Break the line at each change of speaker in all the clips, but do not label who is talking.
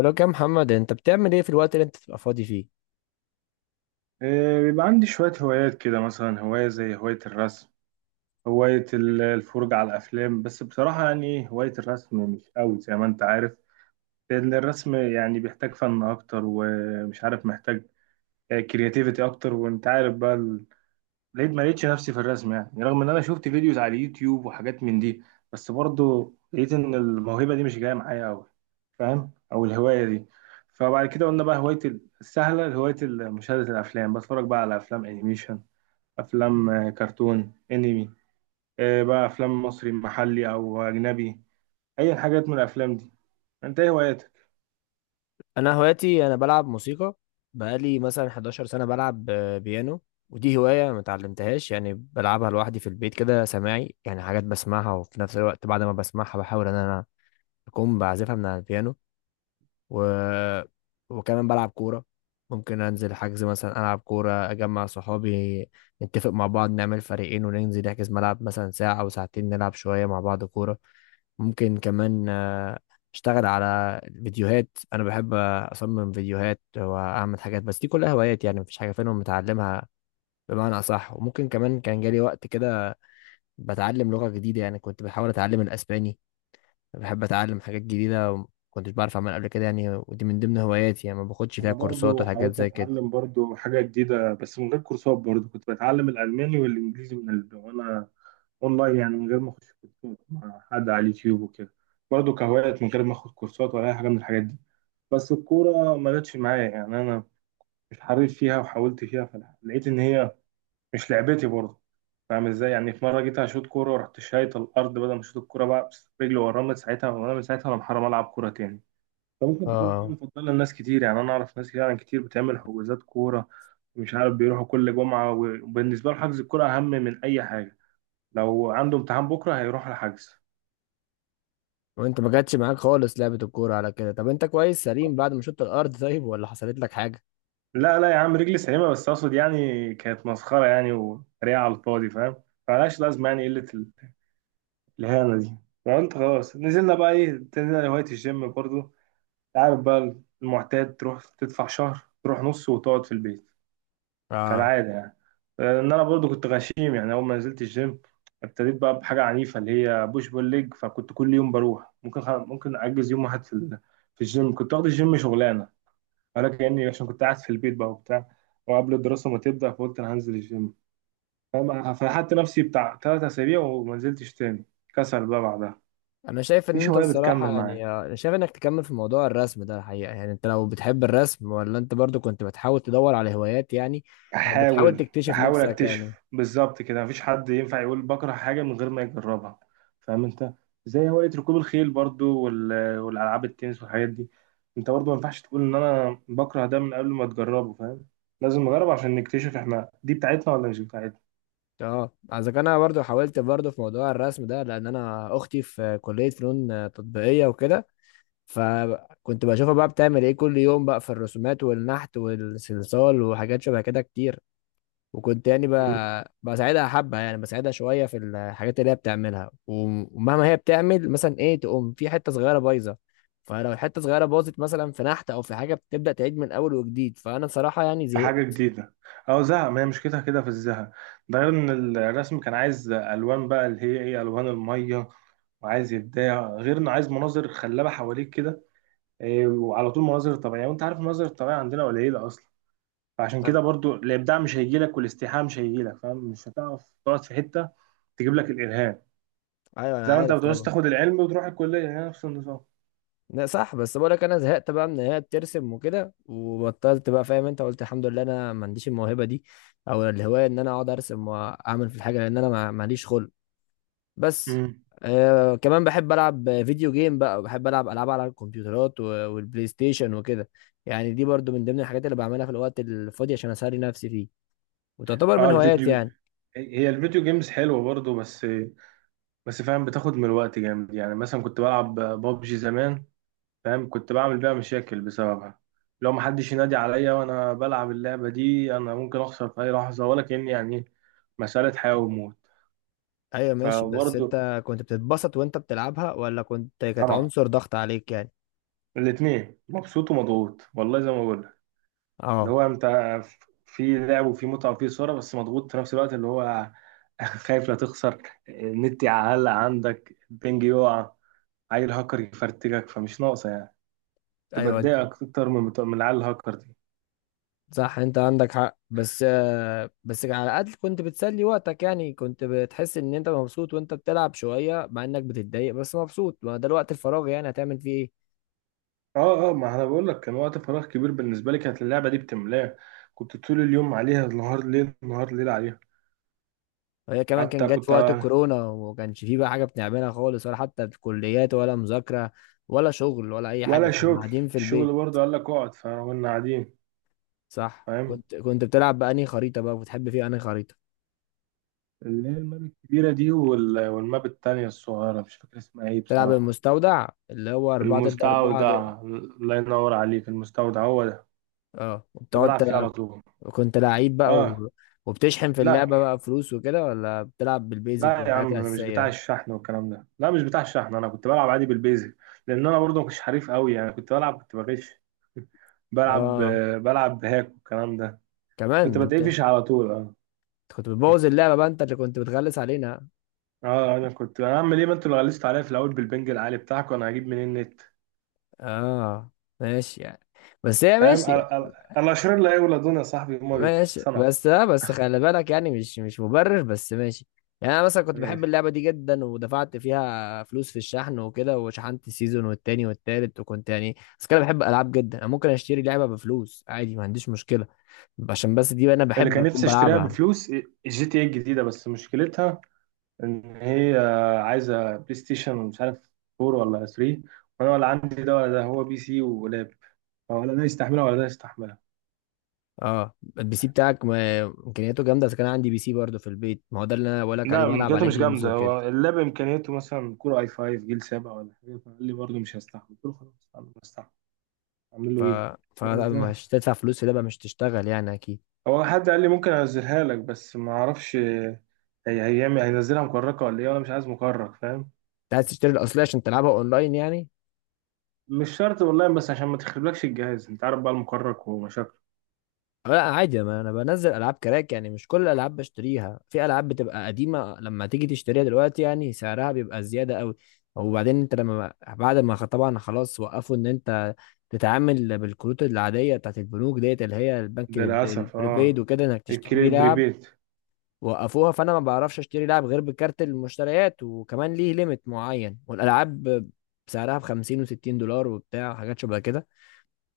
بقولك يا محمد، انت بتعمل ايه في الوقت اللي انت بتبقى فاضي فيه؟
بيبقى عندي شوية هوايات كده، مثلا هواية زي هواية الرسم، هواية الفرجة على الأفلام. بس بصراحة يعني هواية الرسم مش قوي زي ما أنت عارف، لأن الرسم يعني بيحتاج فن أكتر، ومش عارف محتاج كرياتيفيتي أكتر. وأنت عارف بقى لقيت ما لقيتش نفسي في الرسم، يعني رغم إن أنا شفت فيديوز على اليوتيوب وحاجات من دي، بس برضه لقيت إن الموهبة دي مش جاية معايا قوي، فاهم؟ أو الهواية دي. فبعد كده قلنا بقى هواية السهلة، هواية مشاهدة الأفلام. بتفرج بقى على أفلام أنيميشن، افلام، كرتون انمي، بقى افلام مصري محلي او اجنبي، اي حاجات من الافلام دي. انت ايه هواياتك؟
انا هواياتي، انا بلعب موسيقى. بقالي مثلا 11 سنة بلعب بيانو. ودي هواية ما اتعلمتهاش، يعني بلعبها لوحدي في البيت كده سماعي، يعني حاجات بسمعها وفي نفس الوقت بعد ما بسمعها بحاول ان انا اكون بعزفها من على البيانو. و... وكمان بلعب كورة. ممكن انزل حجز مثلا العب كورة، اجمع صحابي، نتفق مع بعض نعمل فريقين وننزل نحجز ملعب مثلا ساعة او ساعتين، نلعب شوية مع بعض كورة. ممكن كمان اشتغل على فيديوهات. انا بحب اصمم فيديوهات واعمل حاجات، بس دي كلها هوايات يعني مفيش حاجه فيهم متعلمها بمعنى اصح. وممكن كمان كان جالي وقت كده بتعلم لغه جديده، يعني كنت بحاول اتعلم الاسباني. بحب اتعلم حاجات جديده وما كنتش بعرف اعملها قبل كده، يعني ودي من ضمن هواياتي يعني ما باخدش فيها
انا
كورسات
برضو
وحاجات
حاولت
زي كده.
اتعلم برضو حاجه جديده بس من غير كورسات، برضو كنت بتعلم الالماني والانجليزي وانا اونلاين يعني، من غير ما اخش كورسات مع حد، على اليوتيوب وكده، برضو كهوايات، من غير ما اخد كورسات ولا اي حاجه من الحاجات دي. بس الكوره ما جاتش معايا يعني، انا مش حريف فيها، وحاولت فيها فلقيت ان هي مش لعبتي برضه. فاهم ازاي؟ يعني في مره جيت هشوط كوره ورحت شايط الارض بدل ما اشوط الكوره بقى، بس رجلي ورا من ساعتها، وانا من ساعتها انا محرم العب كوره تاني. فممكن تكون هوايه
اه،
مفضله لناس كتير، يعني انا اعرف ناس يعني كتير بتعمل حجوزات كوره، مش عارف، بيروحوا كل جمعه، وبالنسبه له حجز الكوره اهم من اي حاجه، لو عنده امتحان بكره هيروح الحجز.
وانت ما جاتش معاك خالص لعبه الكوره على كده؟ طب انت كويس سليم بعد ما شطت الارض، طيب ولا حصلت لك حاجه؟
لا لا يا عم، رجلي سليمه، بس اقصد يعني كانت مسخره يعني، وطريقه على الفاضي، فاهم؟ فمالهاش لازمه، يعني قله الاهانه دي. فقلت خلاص، نزلنا بقى ايه، تنزل هوايه الجيم برضو، عارف بقى، المعتاد، تروح تدفع شهر، تروح نص وتقعد في البيت،
اه،
كالعادة يعني. ان انا برضو كنت غشيم يعني، اول ما نزلت الجيم ابتديت بقى بحاجة عنيفة اللي هي بوش بول ليج، فكنت كل يوم بروح، ممكن ممكن اجز يوم واحد في في الجيم، كنت واخد الجيم شغلانة، ولكن يعني عشان كنت قاعد في البيت بقى وبتاع، وقبل الدراسة ما تبدأ فقلت انا هنزل الجيم، فاهم؟ فلحقت نفسي بتاع ثلاث اسابيع وما نزلتش تاني، كسل بقى بعدها.
انا شايف ان
مفيش
انت
هواية بتكمل
الصراحه، يعني
معايا،
انا شايف انك تكمل في موضوع الرسم ده الحقيقه. يعني انت لو بتحب الرسم، ولا انت برضو كنت بتحاول تدور على هوايات يعني، او بتحاول
بحاول
تكتشف
بحاول
نفسك يعني.
اكتشف بالظبط كده، مفيش حد ينفع يقول بكره حاجه من غير ما يجربها، فاهم انت؟ زي هوايه ركوب الخيل برضو والالعاب التنس والحاجات دي، انت برضو ما ينفعش تقول ان انا بكره ده من قبل ما تجربه، فاهم؟ لازم نجرب عشان نكتشف احنا دي بتاعتنا ولا مش بتاعتنا.
اه، اذا كان انا برضو حاولت برضو في موضوع الرسم ده لان انا اختي في كليه فنون تطبيقيه وكده. فكنت بشوفها بقى بتعمل ايه كل يوم بقى في الرسومات والنحت والصلصال وحاجات شبه كده كتير. وكنت يعني
مم.
بساعدها حبة، يعني بساعدها شوية في الحاجات اللي هي بتعملها ومهما هي بتعمل مثلا ايه تقوم في حتة صغيرة بايظة. فلو الحتة صغيرة باظت مثلا في نحت أو في حاجة، بتبدأ تعيد من أول وجديد. فأنا بصراحة يعني
في حاجه
زهقت.
جديده، او زهق، ما هي مشكلتها كده في الزهق، ده غير ان الرسم كان عايز الوان بقى اللي هي ايه، الوان الميه، وعايز يبدع، غير انه عايز مناظر خلابه حواليك كده، وعلى طول مناظر طبيعية، وانت عارف المناظر الطبيعية عندنا قليلة اصلا، فعشان كده
أم-
برضو الابداع مش هيجي لك، والاستيحاء مش هيجي لك، فاهم؟ مش هتعرف تقعد في حتة تجيب لك الالهام،
أيوة
زي
أنا
ما انت
عارف
بتعوز
طبعا.
تاخد العلم وتروح الكلية، هي نفس النظام.
لا صح، بس بقولك أنا زهقت بقى من إن هي بترسم وكده، وبطلت بقى فاهم. أنت قلت الحمد لله أنا ما عنديش الموهبة دي أو الهواية إن أنا أقعد أرسم وأعمل في الحاجة، لأن أنا ماليش خلق بس.
امم
آه، كمان بحب العب فيديو جيم بقى، بحب العب العاب على الكمبيوترات والبلاي ستيشن وكده. يعني دي برضو من ضمن الحاجات اللي بعملها في الوقت الفاضي عشان اسلي نفسي فيه، وتعتبر
اه،
من هواياتي
الفيديو،
يعني.
هي الفيديو جيمز حلوة برضو، بس فاهم بتاخد من الوقت جامد، يعني مثلا كنت بلعب بابجي زمان، فاهم، كنت بعمل بيها مشاكل بسببها، لو محدش ينادي عليا وانا بلعب اللعبة دي انا ممكن اخسر في اي لحظة، ولا كأني يعني مسألة حياة وموت.
ايوه ماشي، بس
فبرضه،
انت كنت بتتبسط وانت بتلعبها، ولا كنت كانت
طبعا،
عنصر ضغط عليك يعني؟
الاثنين مبسوط ومضغوط، والله زي ما بقول لك، اللي
اه
هو انت في لعب وفي متعه وفي صوره، بس مضغوط في نفس الوقت اللي هو خايف لا تخسر، النت يعلق عندك، البنج يقع، عيل هاكر يفرتكك، فمش ناقصه يعني، تبقى
ايوه
تضايقك اكتر من بتوع من العيال الهاكر دي.
صح، انت عندك حق. بس آه، بس على الاقل كنت بتسلي وقتك، يعني كنت بتحس ان انت مبسوط وانت بتلعب شويه، مع انك بتتضايق بس مبسوط. ما ده الوقت الفراغ يعني هتعمل فيه ايه؟
اه اه ما انا بقول لك، كان وقت فراغ كبير بالنسبه لي، كانت اللعبه دي بتملاه، كنت طول اليوم عليها، النهار ليل نهار ليل عليها،
وهي كمان كان
حتى
جت في
كنت،
وقت الكورونا، وما كانش فيه بقى حاجة بنعملها خالص ولا حتى في كليات ولا مذاكرة ولا شغل ولا أي
ولا
حاجة، كنا
شغل،
قاعدين في
الشغل
البيت.
برضه قال لك اقعد فكنا قاعدين.
صح.
فاهم،
كنت بتلعب بأنهي خريطة بقى؟ بتحب فيها أنهي خريطة؟
اللي هي الماب الكبيرة دي والماب التانية الصغيرة، مش فاكر اسمها ايه
تلعب
بصراحة.
المستودع اللي هو أربعة ضد أربعة ده؟
المستودع، الله ينور عليك، المستودع هو ده،
اه،
كنت
وبتقعد
بلعب فيه على
تلعب.
طول.
كنت لعيب بقى
اه،
وبتشحن في
لا
اللعبة بقى فلوس وكده، ولا بتلعب بالبيزك
لا يا
بالحاجات
عم، انا مش بتاع
الأساسية؟
الشحن والكلام ده، لا مش بتاع الشحن، انا كنت بلعب عادي بالبيزك، لان انا برضه مش حريف قوي يعني، كنت بلعب كنت بغش. بلعب،
اه،
بلعب بهاك والكلام ده. كنت
كمان أنت
بتقفش على طول، اه.
كنت بتبوظ اللعبة بقى، انت اللي كنت بتغلس علينا.
اه انا كنت اعمل ايه، ما انتوا اللي غلستوا عليا في الاول بالبنج العالي بتاعك، وانا هجيب منين النت؟
اه ماشي يعني، بس هي
فاهم،
ماشي.
الاشرار لا يولدون يا صاحبي، هما
ماشي
بيتصنعوا.
بس لا، بس خلي بالك يعني، مش مبرر، بس ماشي. يعني انا مثلا كنت
ماشي،
بحب اللعبه دي جدا، ودفعت فيها فلوس في الشحن وكده، وشحنت السيزون والتاني والتالت، وكنت يعني بس كده بحب العاب جدا. انا ممكن اشتري لعبه بفلوس عادي، ما عنديش مشكله عشان بس دي انا
اللي
بحب
كان
اكون
نفسي اشتريها
بلعبها.
بفلوس الجي تي اي الجديده، بس مشكلتها ان هي عايزه بلاي ستيشن مش عارف 4 ولا 3، وانا ولا عندي ده ولا ده، هو بي سي ولاب، ولا ده يستحملها ولا ده يستحملها.
اه، البي سي بتاعك امكانياته جامده. اذا كان عندي بي سي برضه في البيت، ما هو ده اللي انا بقول لك
لا،
عليه، بلعب
امكانياته
عليه
مش
جيمز
جامده،
وكده.
هو اللاب امكانياته مثلا كور اي 5 جيل 7 ولا حاجه، فقال لي برضه مش هستحمل، قلت له خلاص انا مش هستحمل، اعمل
ف
له ايه؟ يعني ده-
فمش تدفع فلوس في لعبه مش تشتغل يعني، اكيد.
هو حد قال لي ممكن انزلها لك، بس ما اعرفش هي هيعمل هينزلها مكركة ولا ايه، وانا مش عايز مكرك، فاهم،
انت عايز تشتري الاصليه عشان تلعبها اونلاين يعني؟
مش شرط والله، بس عشان ما تخربلكش الجهاز، انت عارف بقى المكرك ومشاكله.
لا عادي، ما انا بنزل العاب كراك. يعني مش كل الالعاب بشتريها، في العاب بتبقى قديمه لما تيجي تشتريها دلوقتي يعني سعرها بيبقى زياده قوي. وبعدين انت لما بعد ما طبعا خلاص، وقفوا ان انت تتعامل بالكروت العاديه بتاعت البنوك ديت، اللي هي البنك
للأسف
البريبايد
اه،
وكده، انك تشتري
الكري
بيه لعب.
بريبيت.
وقفوها، فانا ما بعرفش اشتري لعب غير بكارت المشتريات، وكمان ليه ليميت معين. والالعاب سعرها ب 50 و60 دولار وبتاع حاجات شبه كده.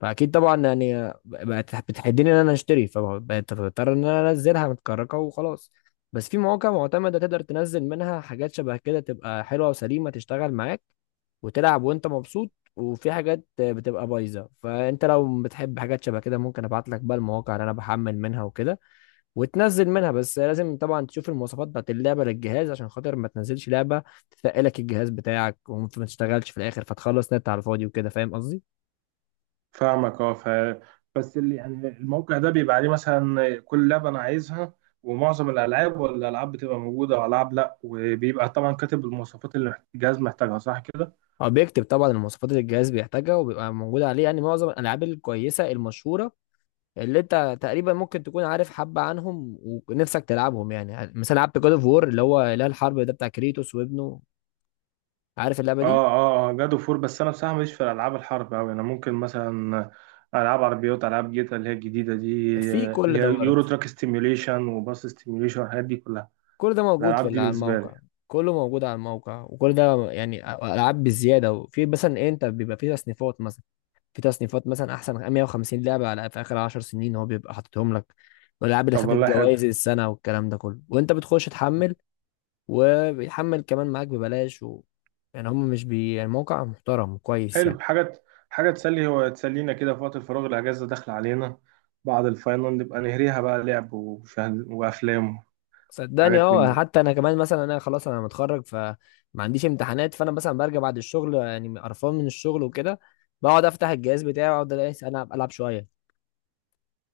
فاكيد طبعا، يعني بقت بتحدني ان انا اشتري، فبقيت بضطر ان انا انزلها متكركه وخلاص. بس في مواقع معتمده تقدر تنزل منها حاجات شبه كده، تبقى حلوه وسليمه تشتغل معاك وتلعب وانت مبسوط. وفي حاجات بتبقى بايظه. فانت لو بتحب حاجات شبه كده، ممكن ابعت لك بقى المواقع اللي انا بحمل منها وكده، وتنزل منها. بس لازم طبعا تشوف المواصفات بتاعت اللعبه للجهاز، عشان خاطر ما تنزلش لعبه تثقلك الجهاز بتاعك وما تشتغلش في الاخر، فتخلص نت على الفاضي وكده، فاهم قصدي.
فاهمك، اه، بس اللي يعني الموقع ده بيبقى عليه مثلا كل لعبة انا عايزها، ومعظم الألعاب ولا الألعاب بتبقى موجودة، وألعاب لأ، وبيبقى طبعا كاتب المواصفات اللي الجهاز محتاجها، صح كده؟
هو بيكتب طبعا المواصفات اللي الجهاز بيحتاجها، وبيبقى موجودة عليه يعني معظم الألعاب الكويسة المشهورة اللي أنت تقريبا ممكن تكون عارف حبة عنهم ونفسك تلعبهم. يعني مثلا لعبت جود أوف وور، اللي هو إله الحرب ده بتاع كريتوس وابنه، عارف اللعبة
اه
دي؟
اه اه جاد اوف وور، بس انا بصراحه ماليش في الالعاب الحرب اوي، انا ممكن مثلا العاب عربيات، العاب جيتا اللي هي الجديده دي،
في
اللي
كل
هي
ده
يورو
برضه.
تراك ستيميوليشن وباص ستيميوليشن والحاجات دي كلها،
كل ده موجود في
الالعاب دي
على
بالنسبه لي.
الموقع. كله موجود على الموقع. وكل ده يعني ألعاب بالزيادة، وفي مثلا إيه، أنت بيبقى فيه تصنيفات مثلا. في تصنيفات مثلا احسن 150 لعبه على في اخر 10 سنين، هو بيبقى حاططهم لك. والالعاب اللي
طب
خدت
والله حلو،
جوائز السنه والكلام ده كله، وانت بتخش تحمل. وبيحمل كمان معاك ببلاش يعني هم مش بي، يعني موقع محترم كويس يعني.
حلو حاجه، حاجه تسلي، هو تسلينا كده في وقت الفراغ، الاجازه داخله علينا، بعد الفاينل نبقى نهريها بقى لعب ومشاهد وافلام
صدقني
وحاجات من
اه،
دي.
حتى انا كمان مثلا، انا خلاص انا متخرج، فما عنديش امتحانات. فانا مثلا برجع بعد الشغل يعني قرفان من الشغل وكده، بقعد افتح الجهاز بتاعي واقعد الاقي العب العب شويه.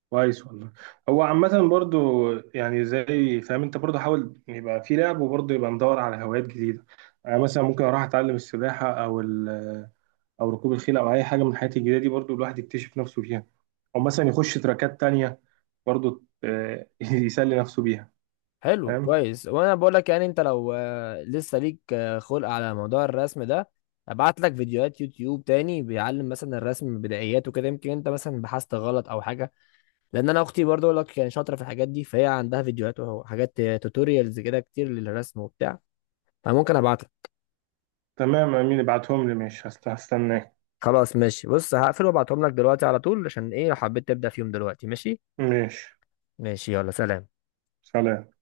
كويس والله، هو عامة برضو، يعني زي فاهم، انت برضو حاول يبقى في لعب، وبرضو يبقى مدور على هوايات جديدة، انا مثلا ممكن اروح اتعلم السباحة او او ركوب الخيل او اي حاجة من الحاجات الجديدة دي، برضو الواحد يكتشف نفسه فيها، او مثلا يخش تراكات تانية برضو، يسلي نفسه بيها.
حلو
فاهم،
كويس. وانا بقول لك يعني انت لو لسه ليك خلق على موضوع الرسم ده، ابعت لك فيديوهات يوتيوب تاني بيعلم مثلا الرسم بدايات وكده. يمكن انت مثلا بحثت غلط او حاجه، لان انا اختي برضو اقول لك كانت شاطره في الحاجات دي، فهي عندها فيديوهات وحاجات توتوريالز كده كتير للرسم وبتاع، فممكن ابعت لك.
تمام امين، ابعتهم لي، ماشي، هستناك.
خلاص ماشي، بص هقفل وابعتهم لك دلوقتي على طول، عشان ايه لو حبيت تبدا فيهم دلوقتي. ماشي
ماشي،
ماشي، يلا سلام.
سلام.